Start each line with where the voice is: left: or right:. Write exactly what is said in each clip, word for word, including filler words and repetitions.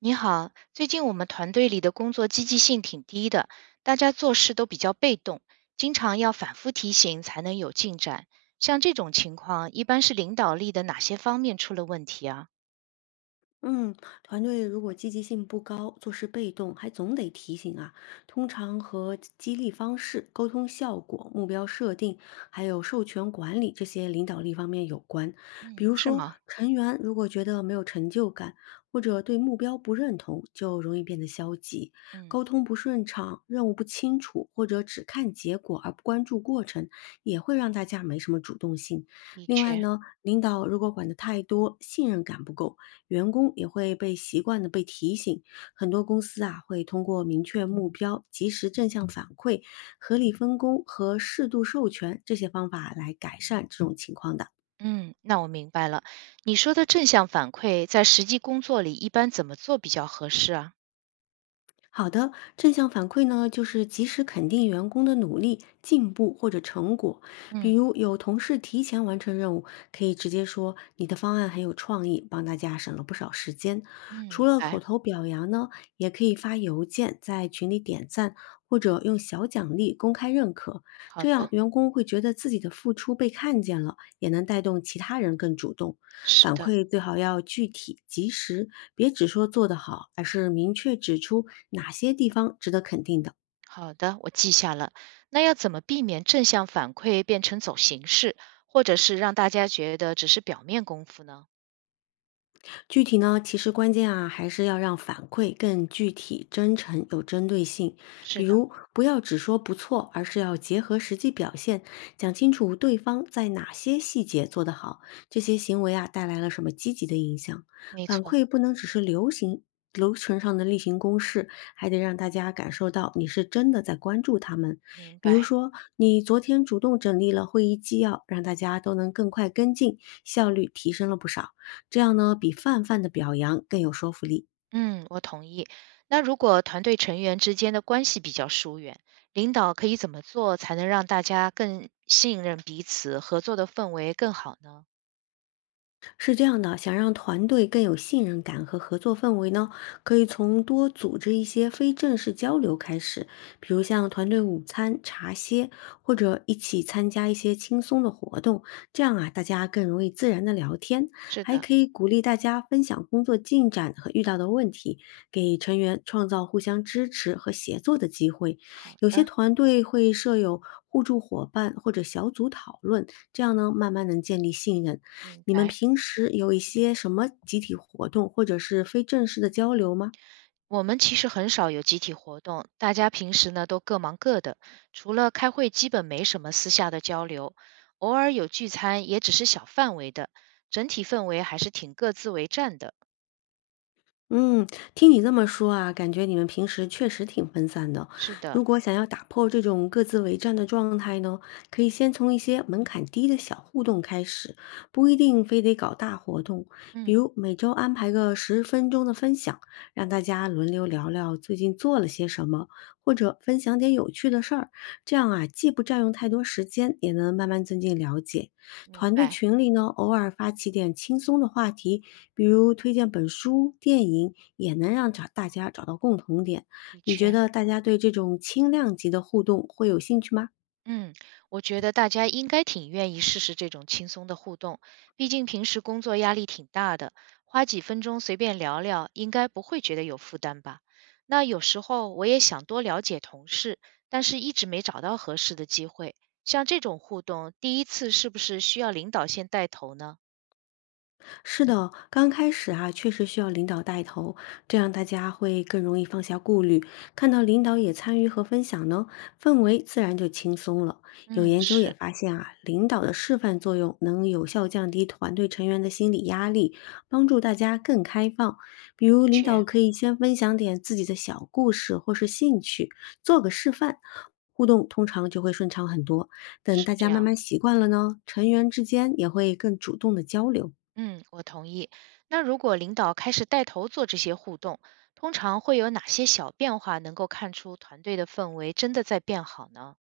right: 你好，最近我们团队里的工作积极性挺低的，大家做事都比较被动，经常要反复提醒才能有进展。像这种情况，一般是领导力的哪些方面出了问题啊？
left: 嗯，团队如果积极性不高，做事被动，还总得提醒啊。通常和激励方式、沟通效果、目标设定，还有授权管理这些领导力方面有关。比
right: 嗯，
left: 如
right: 是
left: 说，
right: 吗？
left: 成员如果觉得没有成就感，或者对目标不认同，就容易变得消极，沟
right: 嗯
left: 通不顺畅，任务不清楚，或者只看结果而不关注过程，也会让大家没什么主动性。
right: 的
left: 另外
right: 确，
left: 呢，领导如果管得太多，信任感不够。员工也会被习惯的被提醒。很多公司啊，会通过明确目标、及时正向反馈、合理分工和适度授权这些方法来改善这种情况的。
right: 嗯，那我明白了。你说的正向反馈，在实际工作里一般怎么做比较合适啊？
left: 好的，正向反馈呢，就是及时肯定员工的努力、进步或者成果。
right: 嗯。
left: 比如有同事提前完成任务，可以直接说你的方案很有创意，帮大家省了不少时间。
right: 嗯，
left: 除
right: 明
left: 了
right: 白。
left: 口
right: 哎，
left: 头表扬呢，也可以发邮件在群里点赞，或者用小奖励公开认可。
right: 好
left: 这样
right: 的。
left: 员工会觉得自己的付出被看见了，也能带动其他人更主动。
right: 是
left: 反
right: 的。
left: 馈最好要具体及时，别只说做得好，而是明确指出哪些地方值得肯定的。
right: 好的，我记下了。那要怎么避免正向反馈变成走形式，或者是让大家觉得只是表面功夫呢？
left: 具体呢，其实关键啊，还是要让反馈更具体、真诚、有针对性。
right: 是
left: 比
right: 的。
left: 如，不要只说不错，而是要结合实际表现，讲清楚对方在哪些细节做得好，这些行为啊带来了什么积极的影响。
right: 没
left: 反
right: 错。
left: 馈不能只是流行流程上的例行公事，还得让大家感受到你是真的在关注他们。
right: 明
left: 比如
right: 白。
left: 说，你昨天主动整理了会议纪要，让大家都能更快跟进，效率提升了不少。这样呢，比泛泛的表扬更有说服力。
right: 嗯，我同意。那如果团队成员之间的关系比较疏远，领导可以怎么做才能让大家更信任彼此，合作的氛围更好呢？
left: 是这样的，想让团队更有信任感和合作氛围呢，可以从多组织一些非正式交流开始，比如像团队午餐、茶歇，或者一起参加一些轻松的活动，这样啊，大家更容易自然的聊天，
right: 是
left: 还
right: 的。
left: 可以鼓励大家分享工作进展和遇到的问题，给成员创造互相支持和协作的机会。
right: 好
left: 有些
right: 的。
left: 团队会设有互助伙伴或者小组讨论，这样呢，慢慢能建立信任。
right: 明
left: 你们
right: 白。
left: 平时有一些什么集体活动，或者是非正式的交流吗？
right: 我们其实很少有集体活动，大家平时呢都各忙各的，除了开会，基本没什么私下的交流，偶尔有聚餐，也只是小范围的，整体氛围还是挺各自为战的。
left: 嗯，听你这么说啊，感觉你们平时确实挺分散的。
right: 是的。
left: 如果想要打破这种各自为战的状态呢，可以先从一些门槛低的小互动开始，不一定非得搞大活动。比
right: 嗯。
left: 如每周安排个十分钟的分享，让大家轮流聊聊最近做了些什么，或者分享点有趣的事儿。这样啊，既不占用太多时间，也能慢慢增进了解。
right: 明
left: 团队
right: 白。
left: 群里呢，偶尔发起点轻松的话题，比如推荐本书、电影，也能让找大家找到共同点。
right: 的
left: 你觉
right: 确。
left: 得大家对这种轻量级的互动会有兴趣吗？
right: 嗯，我觉得大家应该挺愿意试试这种轻松的互动，毕竟平时工作压力挺大的，花几分钟随便聊聊，应该不会觉得有负担吧？那有时候我也想多了解同事，但是一直没找到合适的机会。像这种互动，第一次是不是需要领导先带头呢？
left: 是的，刚开始啊，确实需要领导带头，这样大家会更容易放下顾虑。看到领导也参与和分享呢，氛围自然就轻松了。有
right: 嗯，
left: 研究也
right: 是。
left: 发现啊，领导的示范作用能有效降低团队成员的心理压力，帮助大家更开放。比
right: 的
left: 如，领
right: 确
left: 导可以先分享点自己的小故事或是兴趣，做个示范。互动通常就会顺畅很多。等大
right: 是
left: 家
right: 这
left: 慢
right: 样。
left: 慢习惯了呢，成员之间也会更主动的交流。
right: 嗯，我同意。那如果领导开始带头做这些互动，通常会有哪些小变化能够看出团队的氛围真的在变好呢？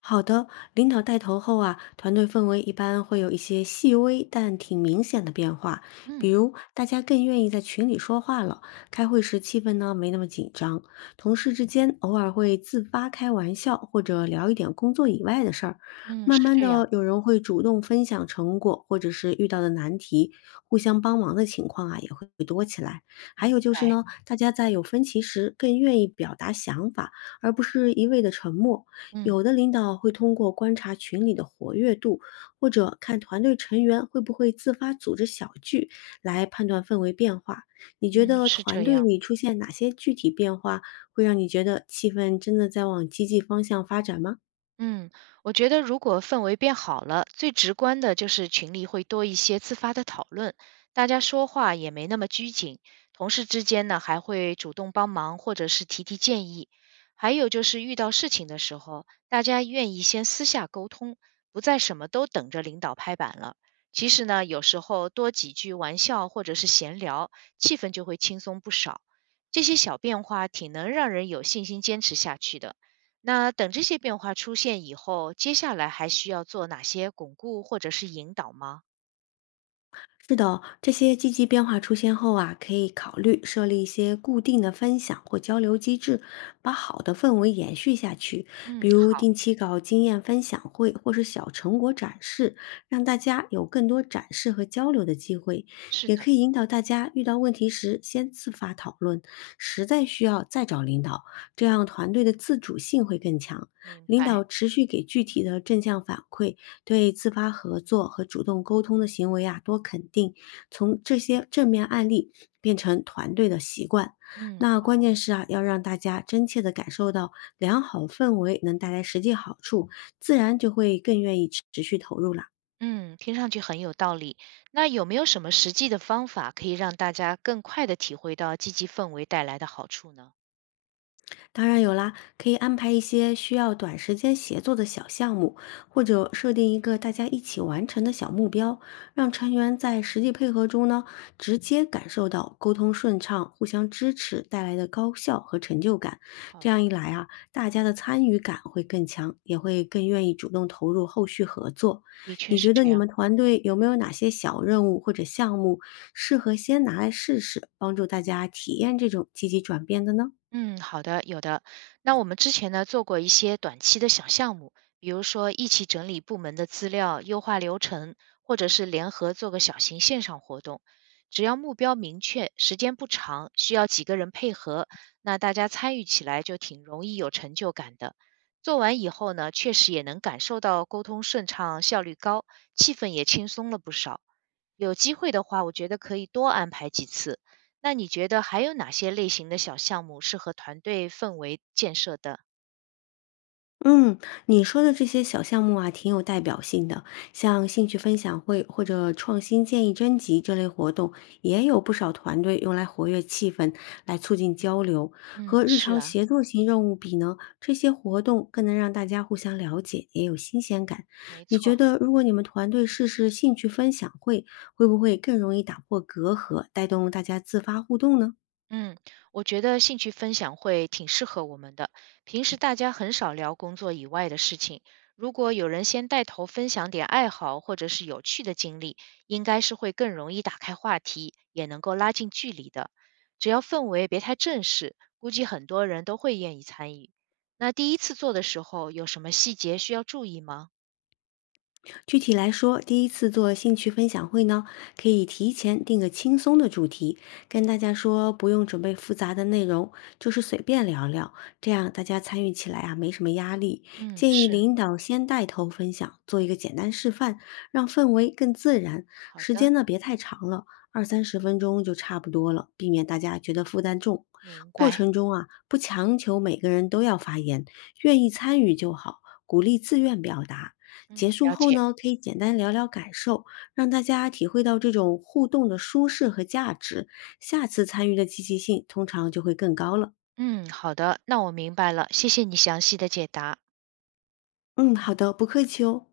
left: 好的，领导带头后啊，团队氛围一般会有一些细微但挺明显的变化，比
right: 嗯。
left: 如大家更愿意在群里说话了，开会时气氛呢没那么紧张，同事之间偶尔会自发开玩笑或者聊一点工作以外的事儿，
right: 嗯，
left: 慢
right: 是
left: 慢
right: 这样。
left: 的有人会主动分享成果或者是遇到的难题，互相帮忙的情况啊还
right: 明
left: 有就是
right: 白
left: 呢，大家在有分歧时更愿意表达想法，而不是一味的沉默。
right: 嗯
left: 有的领导会通过观察群里的活跃度，或者看团队成员会不会自发组织小聚，来判断氛围变化。你觉
right: 嗯，
left: 得
right: 是
left: 团
right: 这
left: 队
right: 样。
left: 里出现哪些具体变化，会让你觉得气氛真的在往积极方向发展吗？
right: 嗯，我觉得如果氛围变好了，最直观的就是群里会多一些自发的讨论，大家说话也没那么拘谨，同事之间呢还会主动帮忙或者是提提建议，还有就是遇到事情的时候，大家愿意先私下沟通，不再什么都等着领导拍板了。其实呢，有时候多几句玩笑或者是闲聊，气氛就会轻松不少。这些小变化挺能让人有信心坚持下去的。那等这些变化出现以后，接下来还需要做哪些巩固或者是引导吗？
left: 是的，这些积极变化出现后啊，可以考虑设立一些固定的分享或交流机制，把好的氛围延续下去。比
right: 嗯，
left: 如
right: 好。
left: 定期搞经验分享会或是小成果展示，让大家有更多展示和交流的机会。
right: 是
left: 也
right: 的。
left: 可以引导大家遇到问题时先自发讨论，实在需要再找领导，这样团队的自主性会更强。
right: 明
left: 领
right: 白。
left: 导持续给具体的正向反馈，对自发合作和主动沟通的行为啊多肯定，从这些正面案例变成团队的习惯。
right: 嗯
left: 那关键是啊，要让大家真切的感受到良好氛围能带来实际好处，自然就会更愿意持持续投入了。
right: 嗯，听上去很有道理。那有没有什么实际的方法可以让大家更快的体会到积极氛围带来的好处呢？
left: 当然有啦，可以安排一些需要短时间协作的小项目，或者设定一个大家一起完成的小目标，让成员在实际配合中呢，直接感受到沟通顺畅、互相支持带来的高效和成就感。这
right: 好。
left: 样一来啊，大家的参与感会更强，也会更愿意主动投入后续合作。
right: 的确
left: 你
right: 是
left: 觉得
right: 这
left: 你们
right: 样。
left: 团队有没有哪些小任务或者项目适合先拿来试试，帮助大家体验这种积极转变的呢？
right: 嗯，好的，有的。那我们之前呢做过一些短期的小项目，比如说一起整理部门的资料、优化流程，或者是联合做个小型线上活动。只要目标明确，时间不长，需要几个人配合，那大家参与起来就挺容易有成就感的。做完以后呢，确实也能感受到沟通顺畅、效率高，气氛也轻松了不少。有机会的话，我觉得可以多安排几次。那你觉得还有哪些类型的小项目适合团队氛围建设的？
left: 嗯，你说的这些小项目啊，挺有代表性的，像兴趣分享会或者创新建议征集这类活动，也有不少团队用来活跃气氛，来促进交流。
right: 嗯，
left: 和日
right: 是
left: 常
right: 啊。
left: 协作型任务比呢，这些活动更能让大家互相了解，也有新鲜感。
right: 没
left: 你觉
right: 错。
left: 得，如果你们团队试试兴趣分享会，会不会更容易打破隔阂，带动大家自发互动呢？
right: 嗯，我觉得兴趣分享会挺适合我们的。平时大家很少聊工作以外的事情，如果有人先带头分享点爱好或者是有趣的经历，应该是会更容易打开话题，也能够拉近距离的。只要氛围别太正式，估计很多人都会愿意参与。那第一次做的时候，有什么细节需要注意吗？
left: 具体来说，第一次做兴趣分享会呢，可以提前定个轻松的主题，跟大家说不用准备复杂的内容，就是随便聊聊，这样大家参与起来啊没什么压力。
right: 嗯，
left: 建议
right: 是。
left: 领导先带头分享，做一个简单示范，让氛围更自然。
right: 好
left: 时
right: 的。
left: 间呢别太长了，二三十分钟就差不多了，避免大家觉得负担重。
right: 明
left: 过
right: 白。
left: 程中啊，不强求每个人都要发言，愿意参与就好，鼓励自愿表达。结
right: 嗯，
left: 束
right: 了
left: 后
right: 解。
left: 呢，可以简单聊聊感受，让大家体会到这种互动的舒适和价值，下次参与的积极性通常就会更高了。
right: 嗯，好的，那我明白了，谢谢你详细的解答。
left: 嗯，好的，不客气哦。